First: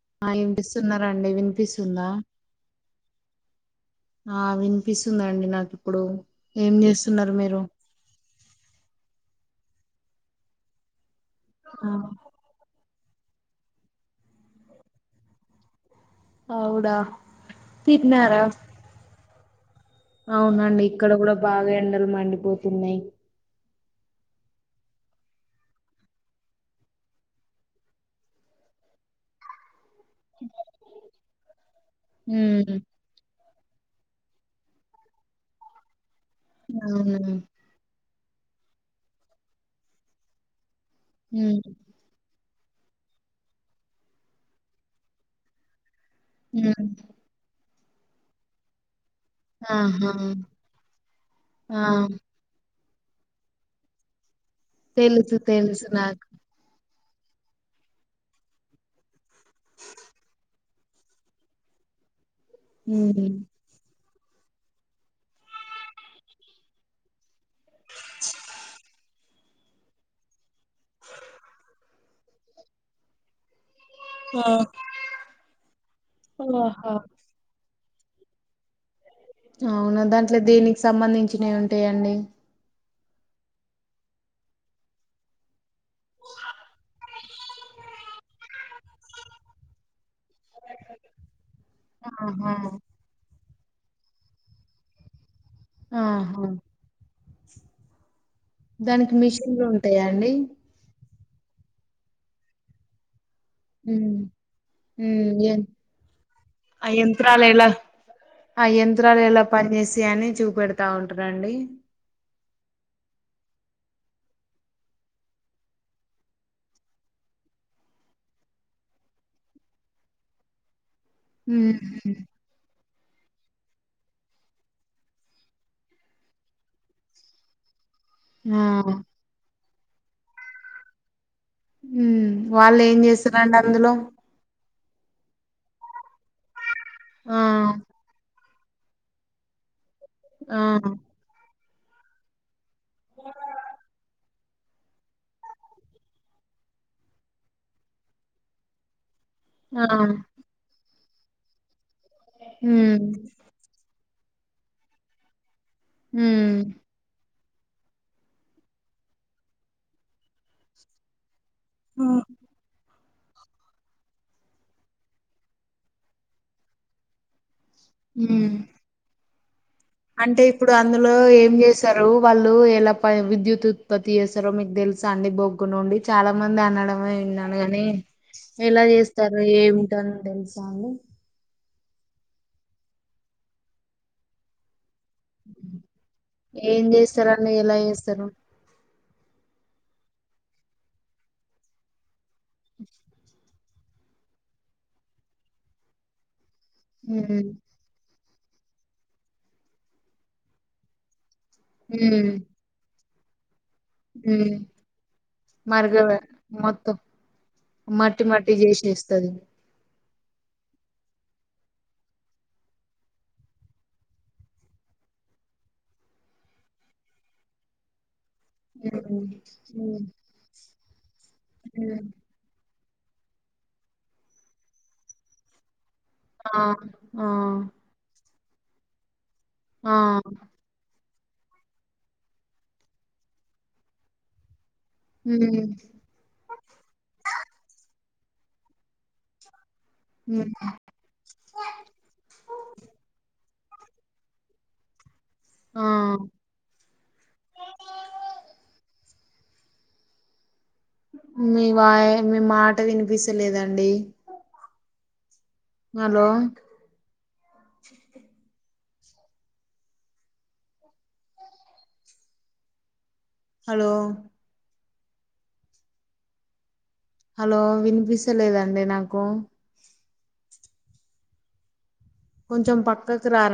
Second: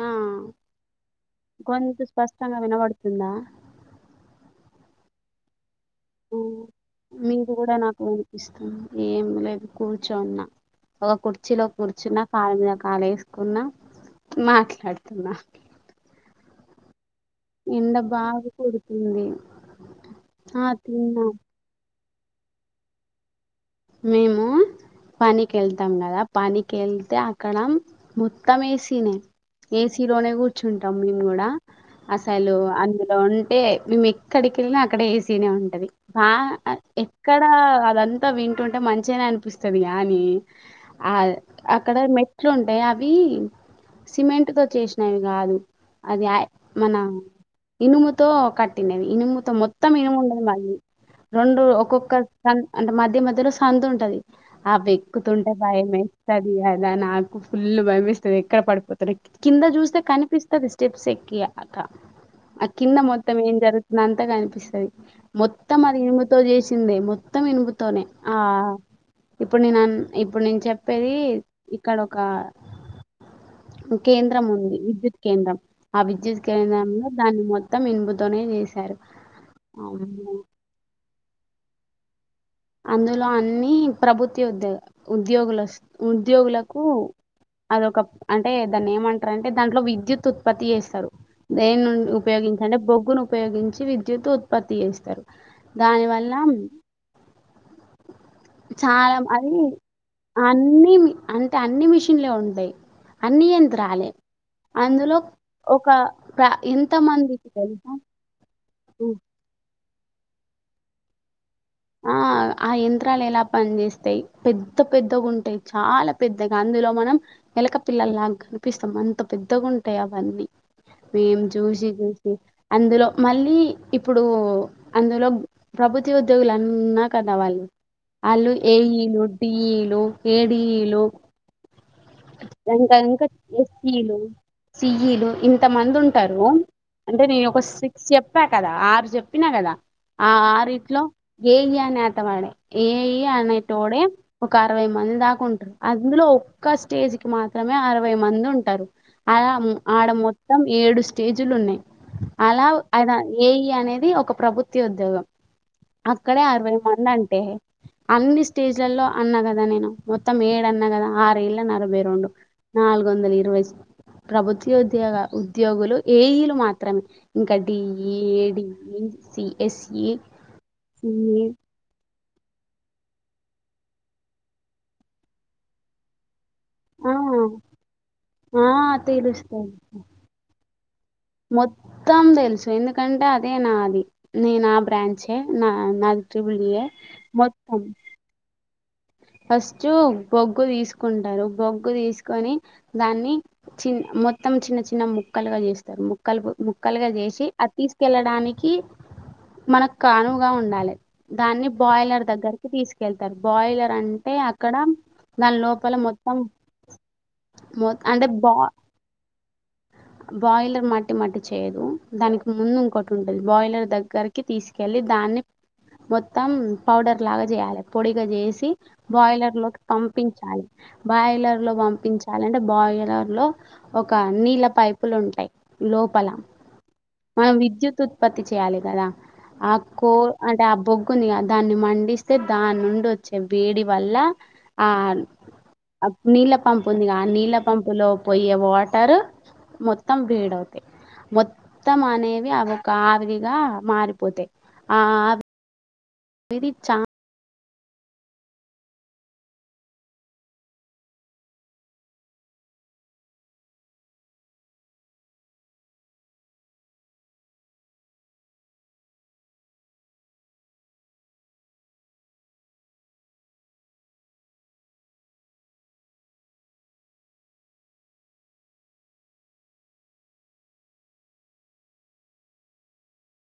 నా ఆ వినిపిస్తున్నారండి గొంతు వినిపిస్తుందా స్పష్టంగా వినబడుతుందా ఆ విని అనిపిస్తుందండి నాకు ఇప్పుడు ఏం చేస్తున్నారు మీరు కూడా నాకు అనిపిస్తాంది ఏమి లేదు కూర్చున్న ఒక కుర్ కచ్చిలో ఆ కూర్చున్న కా కాల వేసుకున్నా మాట్లాడుతున్నా అవుడా ఎంద బాగా కుడుతుంది అవునండి ఇక్కడ కూడా బాగాండి లు మాండిపోతున్నాయి మేము పనికి వెళ్తాం కదా పనికి వెళ్తే అక్కడ మొత్తం వేసిన ఏసీ లోనే కూర్చుంటాం మేము కూడా అసాలు ఉమ్, అందులో ఉ అంటే మేము ఎక్కడికి వెళ్ళినా అక్కడ ఏసీనే ఉంటుంది బా అవునా ఎక్కడ అదంత తవన్ ట్ంటే మంచిగానే అనిపిస్తుది కాగాని ఆ ఉమ్, అక్కడ మెట్ అట్లు ఉంటాయి అవి సిమెంట్ తో చేసినవి కాదు అది ఉమ్, మన ఇనుముతో కట్టినేేవి ఇనుముతో మొత్తం ఆహా ఇనుము ఉండదు మళది రెండు ఆ ఒక్కొక్కన్ అంటే మధ్య మధ్యలో సంత ఉంటది ఆ తెలుసు బిక్కుతుంటే తెలుసు నాకు భాయమేస్తది అది అండ్ల నాకు ఫుల్ భయమేస్తది ఎక్కడ పడిపోతనో కింద చూస్తే కనిపిస్తది ట్రిప్స్ ఎక్కియ అక్క అ కింద ఉమ్, మొత్తం ఏం జరుగు కింద అంతా కనిపిస్తుంది మొత్తం అది ఇనుముతో చేసిందే మొత్తం ఇనుము ఆ ఇప్పుడు నీ నన్ ఇప్పుడు నిన్ చెప్ పేరీ ఇ ఇక్కడొకా ఆ కేంద్రం ఉంది విద్యుత్ కేంద్రం ఆ విద్యుత్ ఆహా కేంద్రంలో దాన్ని మొత్త మొత్తం ఇనుముతోనే చేశారు అవునా అమ్మో దాంట్లో దేనికి సంబంధించి చ్చినయి ఉంటయండి అందులో అన్ని ప్రభుత్య ఉద్యో ఉద్యోగుల ఉద్యోగులకు అదొక అంటే దాన్ని ఏమంటారంటే దాంట్లో విద్యుత్ త్ ఉత్పత్తి చేస్తరు దేని ఆహా నుపయోగించంటే బొగ్గును ఉపయోగించి విద్యుత్ ఉత్పత్తి చేస్తారు దాని వల్ల ఆహా దానికి చాలా అది మిషన్లు ఉంటాయా అండి అన్నీ అంటే అన్ని మిషన్లే ఉంటయ్ అన్నీ యంత్రాలే ఉమ్, అందులో ఉమ్, ఏ- ఒక ప్ర ఆ ఎంత యంత్రాలు మందికి ఎలా తెలుసా ఆ యంత్రాలు ఎలా పనిచెస్ యని అని చూపెడతా ఉంటారండి ఆ ఆ యంత్రాలు ఎలా పని చేస్తయి పెద్ద పెద్దగా ఉంటయ్ చాలా పెద్దగా అందులో మనం ఎలక పిల్లలలాగా కనిపిస్తాం అంత పెద్దగాంటాయి అవన్నీ మేం చూసి చూసి అందులో మళ్ళీ ఇప్పుడూ అందులో ప్రభుత్యో దువులన్నా కన్న వాళ్ళ అలు ఆ ఏఈ లు టిఈలు ఏడిఈ లు ఉ వాళ్ళు ఏం చేస్తరండి అందులో సిఈ లు ఇంత మంది ఉంటారు అంటే ఆ నేను ఒక సిక్స్ చెప్ చెప్పా కదా ఆరు చెప్పినా కదా ఆ ఆరీట్లో చేయ నేతకాడే ఏయి అనే టోడే ఒక అరవై మంది దాక ఉంటారు అందులో ఒక్క స్టేజీకిి మాత్రమే అరవై మంది ఉంటారు ఆ ఆడ మొత్తం ఏడు స్టేజులు ఉన్నాయి అలా ఉమ్ అద ఏయి అనేది ఒక ఒక ప్రభుత్వ ఉద్యోగం అక్కడే ఉమ్ ఆరవై మంది అంటే అన్ని స్టేజ్లలో అన్నా కదా నేను మొత్తం ఏడన్నా కదా ఆరేళ్ళ వేరుండు నాలుగు వందల ఇరవై ప్రభుత్వ ఉద్యోగు ఉద్యోగులు ఏఈలు మాత్రమే ఇంకా హ్మ్ తీ అంటే ఇప్పుడు అందులో ఏం చేస్తరు వాళ్ళు ఎలా విద్యుత్ ఉత్పత్తి చేస్తారో మీకు తెలుసా అండి బొగ్గు నుండి చాలా చాలా మంది అనడమే ఆ విన్నాను గాని ఆ ఎలా చేస్తారు తెలుస్తాయి ఏమిటో అని తెలుసా అండి మొత్తం తెలుసు ఎందుకంటే అదే నాది నేను ఆ బ్రాంచ్ నా నాకు త్రిబుల్ ఏం ఏ చేస్తారండి ఎలా మొత్తం చేస్తారు ఫస్ట్ బొగ్గు తీసుకుంటారు బొగ్గు తీసుకు కని దాన్ని చిన్న మొత్తం చిన్న చిన్న ముక్కలుగా చేస్తారు ముక్కలు ముక్కలుగా ఉమ్ చేసి అది తీసుకెళ్ళ దానికి మనకు కానువుగా ఉండాలి దాన్ని బాయిలర్ ఉమ్ దగ్గరికి తీసుకు కెళ్తారు బాయిలర్ అంటే హ్మ్ అక్కడ దాని లోపల మరిగ మొత్తం మొత్తం మొ- అంటే మట్టి బా మట్టి చేసేస్తది బాయిలర్ మట్టి మట్టి చేయదు. దానికి ముందు ఇంకోటి ఉంటుంది. బాయిలర్ దగ్గరికి తీసుకెళ్ళి దాన్ని మొత్తం పౌడర్ లాగా చేయాలి పొడి. చేసి హ్మ్ బాయిలర్ లో కి పంపించాలి బాయిలర్ లో పంపించాలంటే బాయిలర్ ర్ లో ఒక నీళ్ళ పైపులు ఉంటాయి లోపల ఆ ఆ మనం విద్యుత్ ఉత్ పత్తి చేయాలి కదా. ఆ ఆక్కో అంటే అబ్బు. కొన్ని దాన్ని మండిస్తే దాని నుండి వచ్చే వేడి వల్ల. ఆ హ్మ్ నీళ్ళ పంపు ఉందిగా ఆ నీళ్ళ పంపులో. పోయే వాటరూ. మొత్తం హ్మ్ బీడ్ అవుతాయి, మొత్తం అనేవి అవి ఒక ఆవిరి. ఇలా, మారిపోతాయి ఆ. ఆ వెరి చ్ఛా. మీ వాయి, మీ మాట వినిపిస్తచలేదండి. హలో. హలో. హలో వినిపిస్తచలేదండి నాకు. కొంచం పక్కకి రార.